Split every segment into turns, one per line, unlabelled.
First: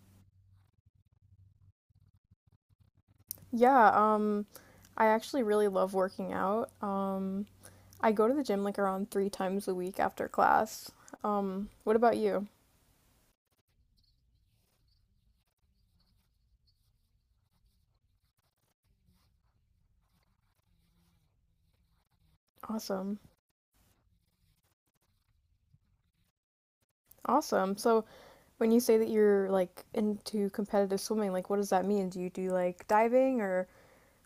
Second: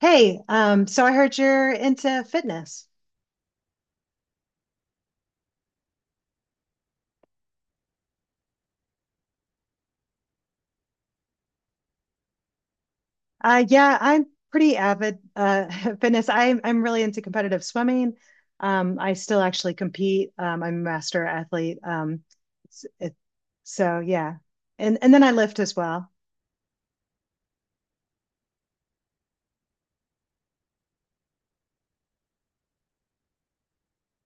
Hey, so I heard you're into fitness.
Yeah, um, I actually really love working out. I go to the gym like around three times a week after class. What about you?
Yeah, I'm pretty avid fitness. I'm really into competitive swimming. I still actually compete. I'm a master athlete. S- it-
Awesome.
so yeah, and then I lift as well.
Awesome. So when you say that you're like into competitive swimming, like what does that mean? Do you do like diving or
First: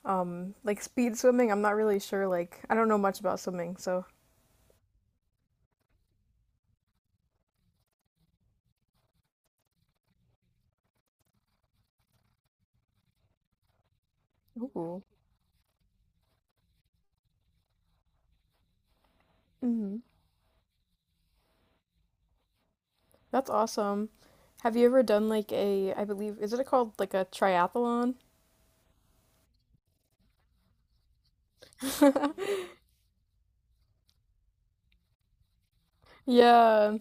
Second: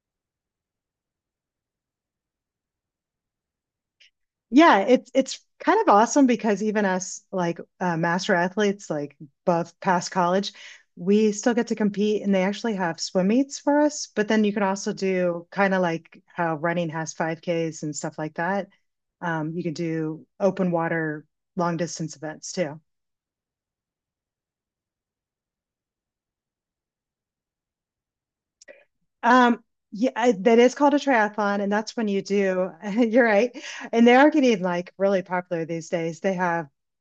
like speed swimming? I'm not really sure. Like I don't know much about swimming, so.
Yeah, it's kind of awesome because even us, like, master athletes, like, above past college, we still get to compete, and they actually have swim meets for us. But then you can also
Ooh.
do kind of like how running has 5Ks and stuff like that. You can
Hmm.
do open water long distance events too.
That's awesome. Have you ever done like a, I believe, is it called like a triathlon?
Um, yeah, that is called a triathlon, and that's when you do. You're right, and they are getting, like, really popular these days. They have
Yeah.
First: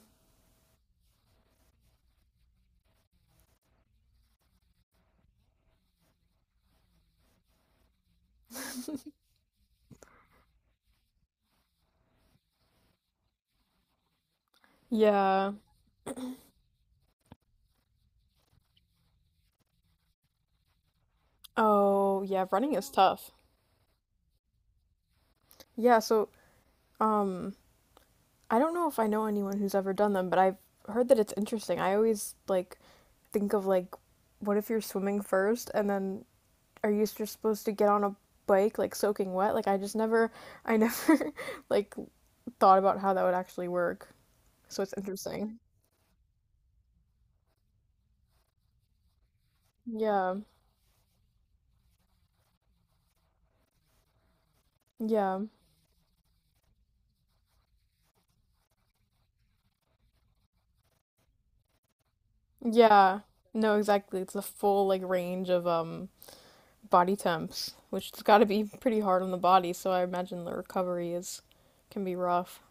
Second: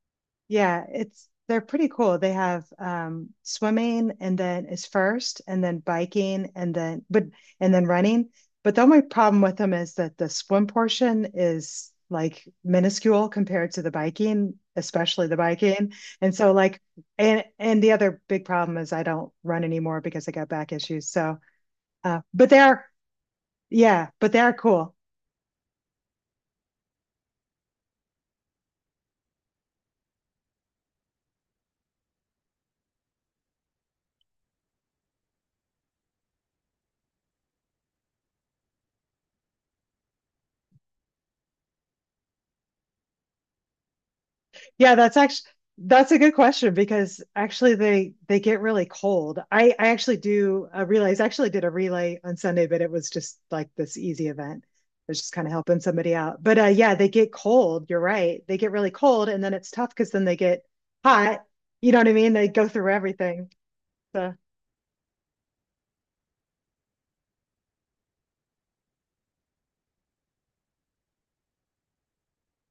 Yeah, it's they're pretty cool. They have swimming, and then is first, and then biking, and then, but and then running. But the only problem with them is that the swim portion is, like, minuscule compared to the biking, especially the
Yeah.
biking. And so like and the other big problem is I don't run anymore because I got back issues. So,
Oh, yeah,
but
running
they're
is tough.
yeah, but they're cool.
Yeah, so um I don't know if I know anyone who's ever done them, but I've heard that it's interesting. I always like think of like what if you're swimming first and then are you just supposed to get on a bike like soaking wet? Like I just never I never like thought about how that would actually work. So it's
Yeah,
interesting.
that's a good question because actually they get really cold. I actually
Yeah.
do relays. I actually did a relay on Sunday, but it was just like this easy event. It was just
Yeah.
kind of helping somebody out. But yeah, they get cold. You're right. They get really cold, and then it's tough because then they get hot. You know what I mean? They go through
Yeah.
everything.
No, exactly. It's
So.
the full like range of body temps, which has got to be pretty hard on the body. So I imagine the recovery is can be rough.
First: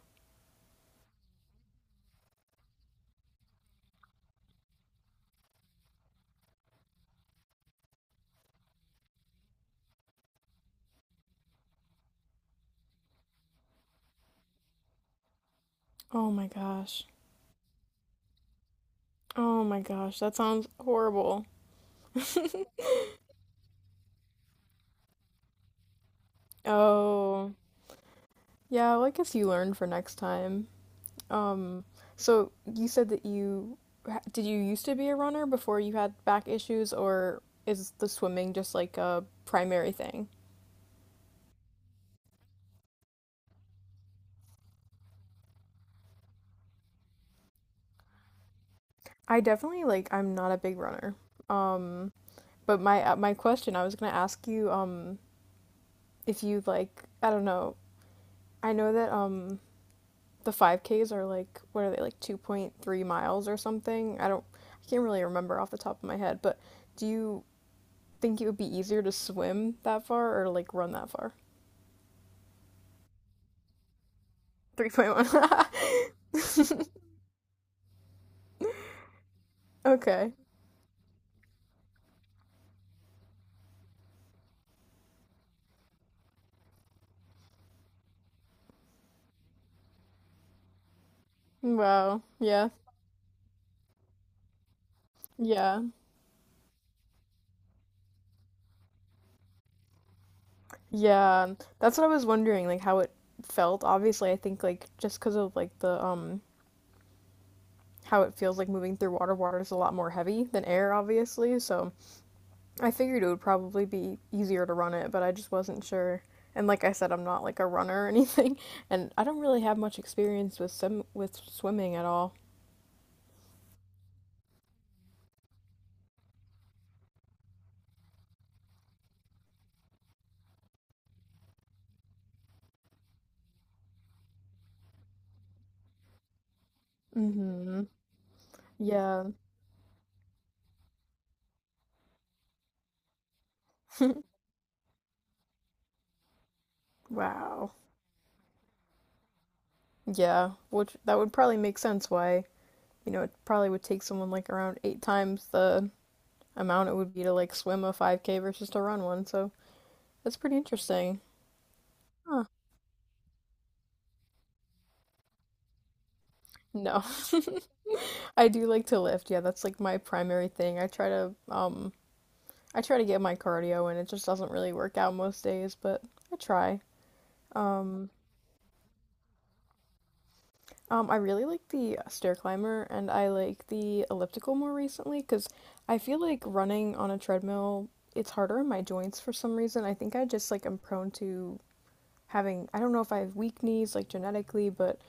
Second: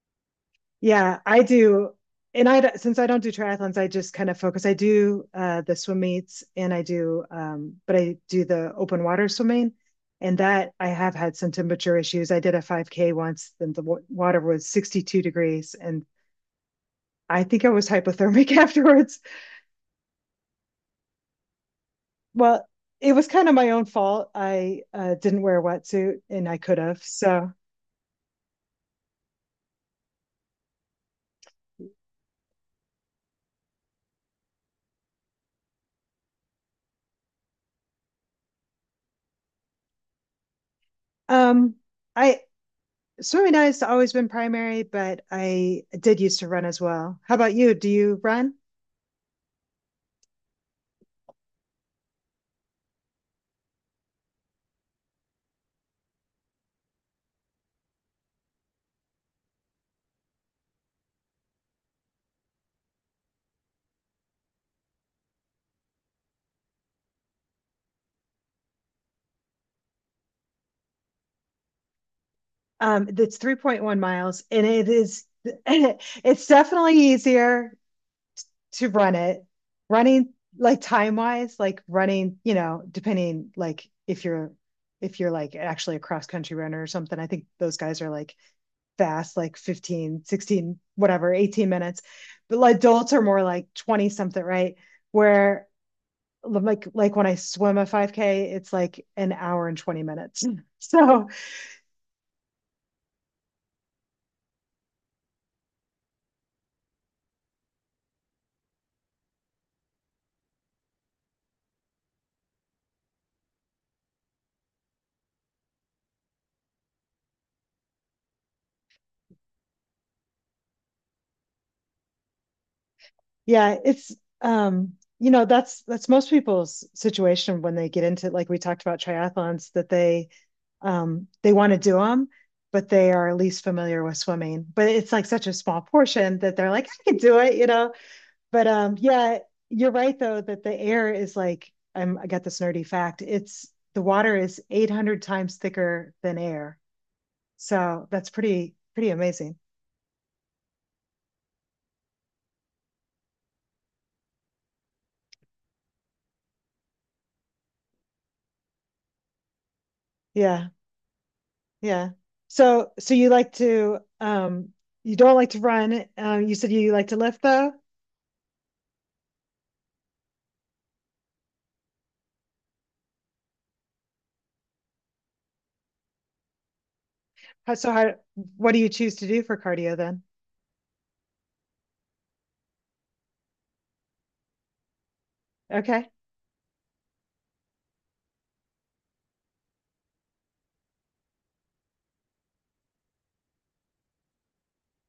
Yeah, I do. And I since I don't do triathlons, I just kind of focus. I do the swim meets, and I do the open water swimming. And that I have had some temperature issues. I did a 5K once, and the water was 62 degrees. And
Oh my gosh.
I think I was hypothermic afterwards.
Oh my gosh. That sounds horrible.
Well, it was kind of my own fault. I didn't wear a wetsuit, and I could have. So,
Oh. Yeah, well, I guess you learn for next time. Um, so you said that you did you used to be a runner before you had back issues, or is the swimming just like a primary thing?
um, I, swimming and has always been primary, but I did used to run as well. How about you? Do you run?
I definitely like I'm not a big runner. Um, but my my question I was gonna ask you if you like I don't know I know that the 5Ks are like what are they like 2.3 miles or something? I don't I can't really remember off the top of my head, but do you think it would be easier to swim that far or like run that far?
It's 3.1 miles, and
3.1.
it's definitely easier to run it. Running,
Okay.
like, time wise, like running, depending, like, if you're like actually a cross country runner or something. I think those guys are like fast, like 15, 16, whatever, 18 minutes.
Wow.
But
Yeah.
like adults are more like 20 something, right? Where
Yeah.
like when I swim a 5K, it's like an hour and 20 minutes. So
Yeah. That's what I was wondering like how it felt. Obviously, I think like just cuz of like the how it feels like moving through water, water is a lot more heavy than air obviously, so I figured it would probably be easier to run it, but I just wasn't sure. And like I said, I'm not like a runner or anything, and I don't really have much experience with swim with swimming at all.
yeah, it's you know that's most people's situation when they get into, like, we talked about triathlons that they want to do them, but they are least familiar with swimming. But it's like such a small portion that they're like, I can do it, you
Hmm.
know. But
Yeah.
yeah, you're right though that the air is I got this nerdy fact. It's The water is 800 times thicker than air.
Wow.
So that's pretty amazing.
Yeah, which that would probably make sense why, you know, it probably would take someone like around 8 times the amount it would be to like swim a 5K versus to run one. So that's pretty
Yeah,
interesting.
yeah.
Huh.
So you don't like to run. You said you
No.
like to lift though.
I do like to lift. Yeah, that's like my primary thing. I try to get my cardio and it just doesn't really work out most days, but I try.
How- So
Um,
how What do you choose to do for cardio then?
I really like the stair climber and I like the elliptical more recently because I
Okay.
feel like running on a treadmill, it's harder on my joints for some reason. I think I just like am prone to having I don't know if I have weak knees like genetically, but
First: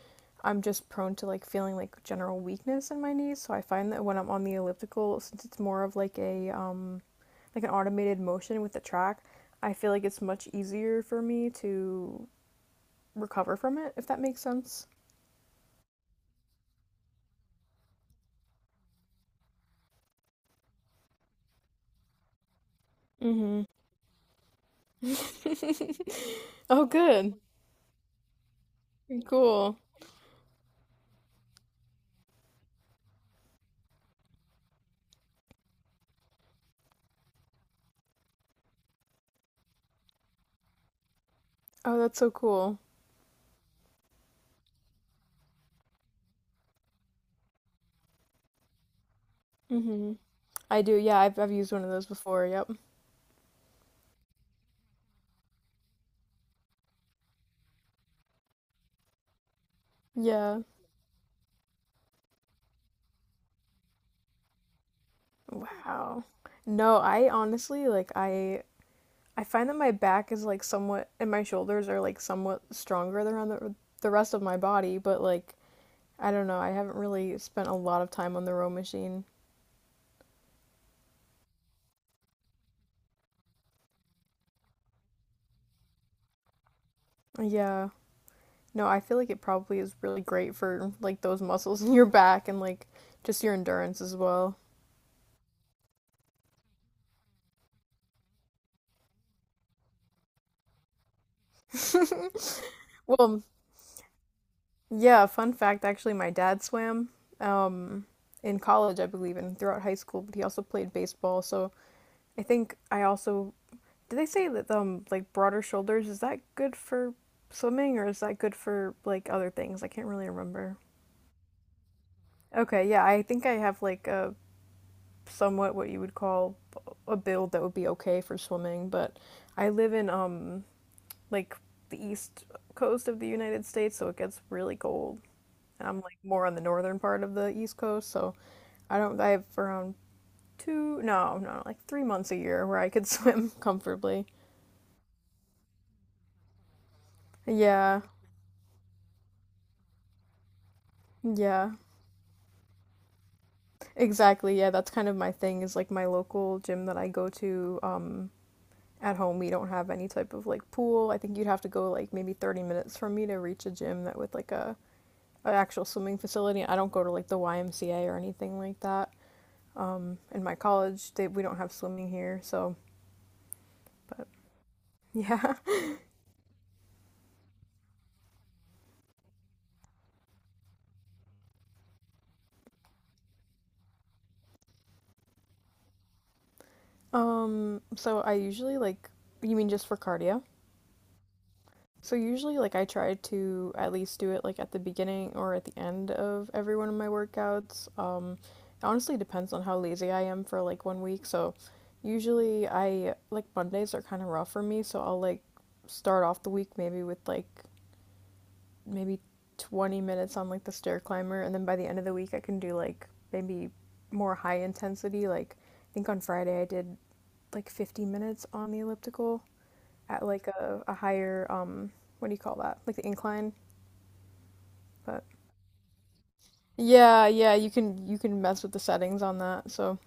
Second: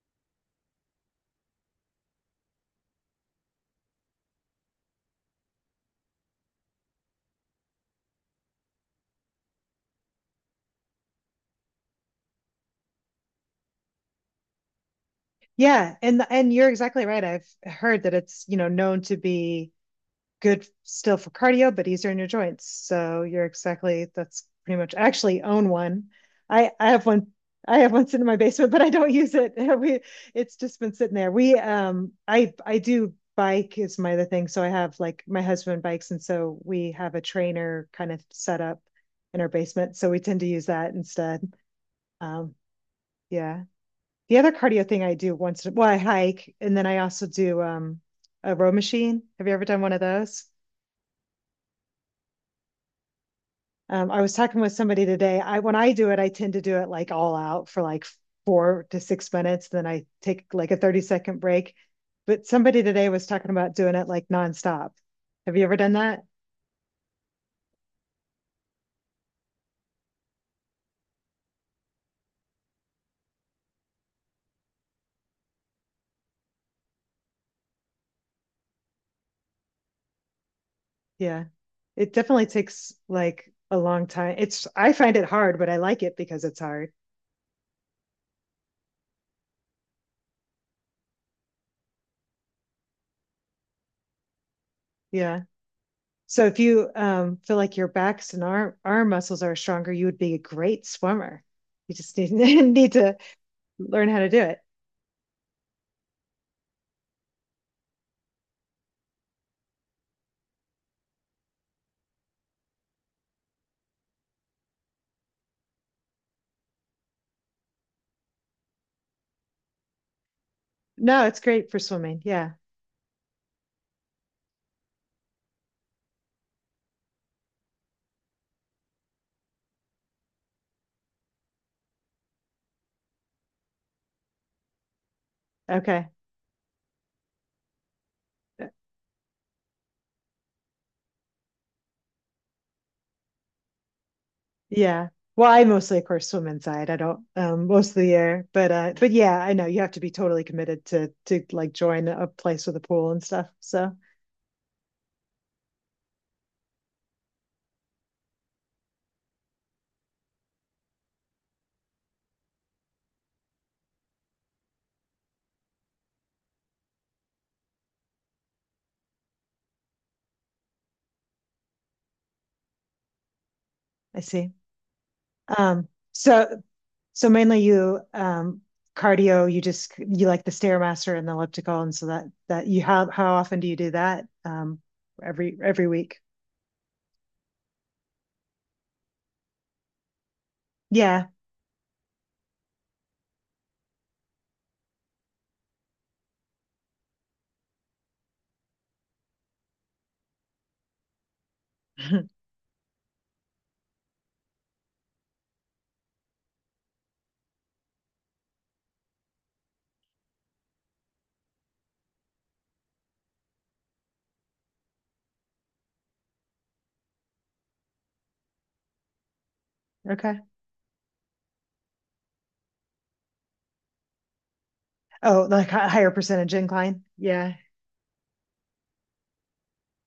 I'm just prone to like feeling like general weakness in my knees. So I find that when I'm on the elliptical, since it's more of like a like an automated motion with the track, I feel like it's much easier for me to recover from it, if that makes sense.
Yeah, and you're exactly right. I've heard that it's known to be good still for cardio, but easier on your joints. So, you're
Mm-hmm.
exactly that's pretty much I actually own one. I
Oh,
I have one
good.
I have one sitting in my basement, but I don't use it.
Cool.
We It's just been sitting there. We I do bike is my other thing. So I have, like, my husband bikes, and so we have a trainer kind of set up in our basement. So we tend to use that instead.
Oh, that's so
Um
cool.
yeah, the other cardio thing I do once, well, I hike, and then I also do a row machine. Have you ever done one of
Mm-hmm.
those?
I do. Yeah, I've used one of those before. Yep.
I was talking with somebody today. I When I do it, I tend to do it like all out for like 4 to 6 minutes. Then I take
Yeah.
like a 30-second break. But somebody today was talking about doing it like nonstop. Have you ever done that?
Wow. No, I honestly like I find that my back is like somewhat and my shoulders are like somewhat stronger than on the rest of my body, but like I don't know, I haven't really spent a lot of time on the row machine.
Yeah. It definitely takes like a long time. It's I find it hard, but I like it because it's hard.
Yeah. No, I feel like it probably is really great for like those muscles in your back and like just your endurance as well.
Yeah. So if you feel like your backs and arm muscles are stronger, you would be a great swimmer. You just need, need to
Well,
learn how to do it.
yeah, fun fact actually my dad swam um in college, I believe, and throughout high school, but he also played baseball, so I think I also do they say that like broader shoulders is that good for swimming or is that good for like other things? I can't really remember.
No, it's great for swimming. Yeah.
Okay, yeah, I think I have like a somewhat what you would call a build that would be okay for swimming, but I live in like the east coast of the United States, so it gets really cold. And I'm
Okay.
like more on the northern part of the east coast, so I don't I have around two no, no, like 3 months a year where I could swim comfortably.
Yeah. Well, I mostly, of course, swim inside. I don't, most of
Yeah.
the year, but but yeah, I know you have to be totally committed to like
Yeah.
join a place with a pool and stuff. So
Exactly. Yeah, that's kind of my thing is like my local gym that I go to at home, we don't have any type of like pool. I think you'd have to go like maybe 30 minutes for me to reach a gym that with like a an actual swimming facility. I don't go to like the YMCA or anything like that. Um, in my college, they we don't have swimming here, so
I
but
see.
yeah.
Um, so So mainly you cardio, you like the Stairmaster and the elliptical, and so that that you how often do you do that? Every week.
So I usually like you mean just for cardio?
Yeah.
So usually like I try to at least do it like at the beginning or at the end of every one of my workouts. It honestly depends on how lazy I am for like 1 week. So usually I like Mondays are kind of rough for me, so I'll like start off the week maybe with like maybe 20 minutes on like the stair climber and then by the end of the week I can do like maybe more high intensity like I think on Friday I did like 50 minutes on the elliptical at
Okay.
like a higher what do you call that? Like the incline. But
Oh, like higher percentage incline.
yeah, yeah,
Yeah.
you can mess with the settings on that. So,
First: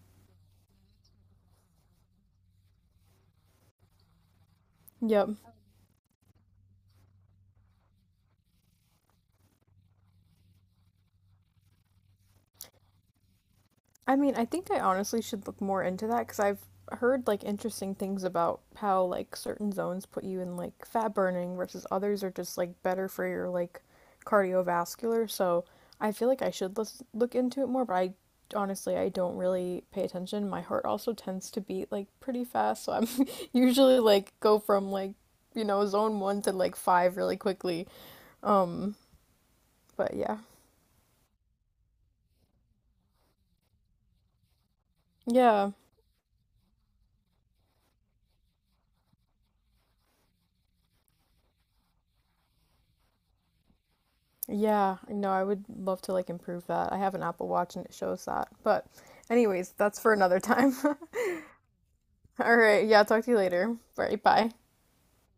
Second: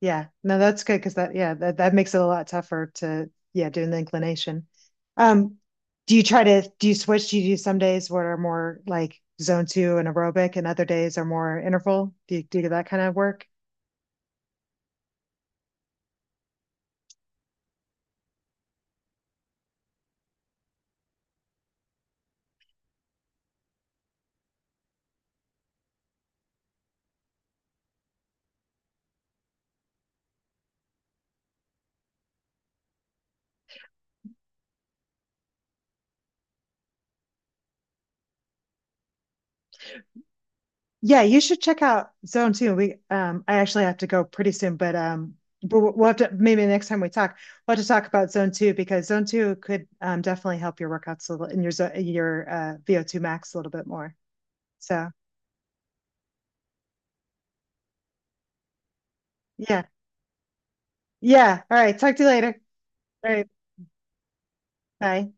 Yeah. No, that's good because that yeah, that makes it a lot tougher to, yeah, doing the inclination.
yep.
Um, do you switch? Do you do some days what are more like zone two and aerobic and other days are more interval? Do you do that kind of work?
I mean, I think I honestly should look more into that because I've heard like interesting things about how like certain zones put you in like fat burning versus others are just like better for your like cardiovascular. So I feel like I should look into it more, but I honestly I don't really pay attention. My heart also tends to beat like pretty fast, so I'm usually like go from like you know zone 1 to like five really quickly. Um, but yeah,
Yeah, you should check out Zone Two. We I actually have to go pretty soon, but
yeah.
we'll have to, maybe the next time we talk, we'll have to talk about Zone Two because Zone Two could definitely help your workouts a little, and your your VO2 max a little bit more.
Yeah,
So
no, I would love to like improve that. I have an Apple Watch and it shows that. But anyways,
yeah.
that's for another time.
Yeah. All right. Talk to you
All
later.
right, yeah, talk to
All
you
right.
later. All right, bye.
Bye.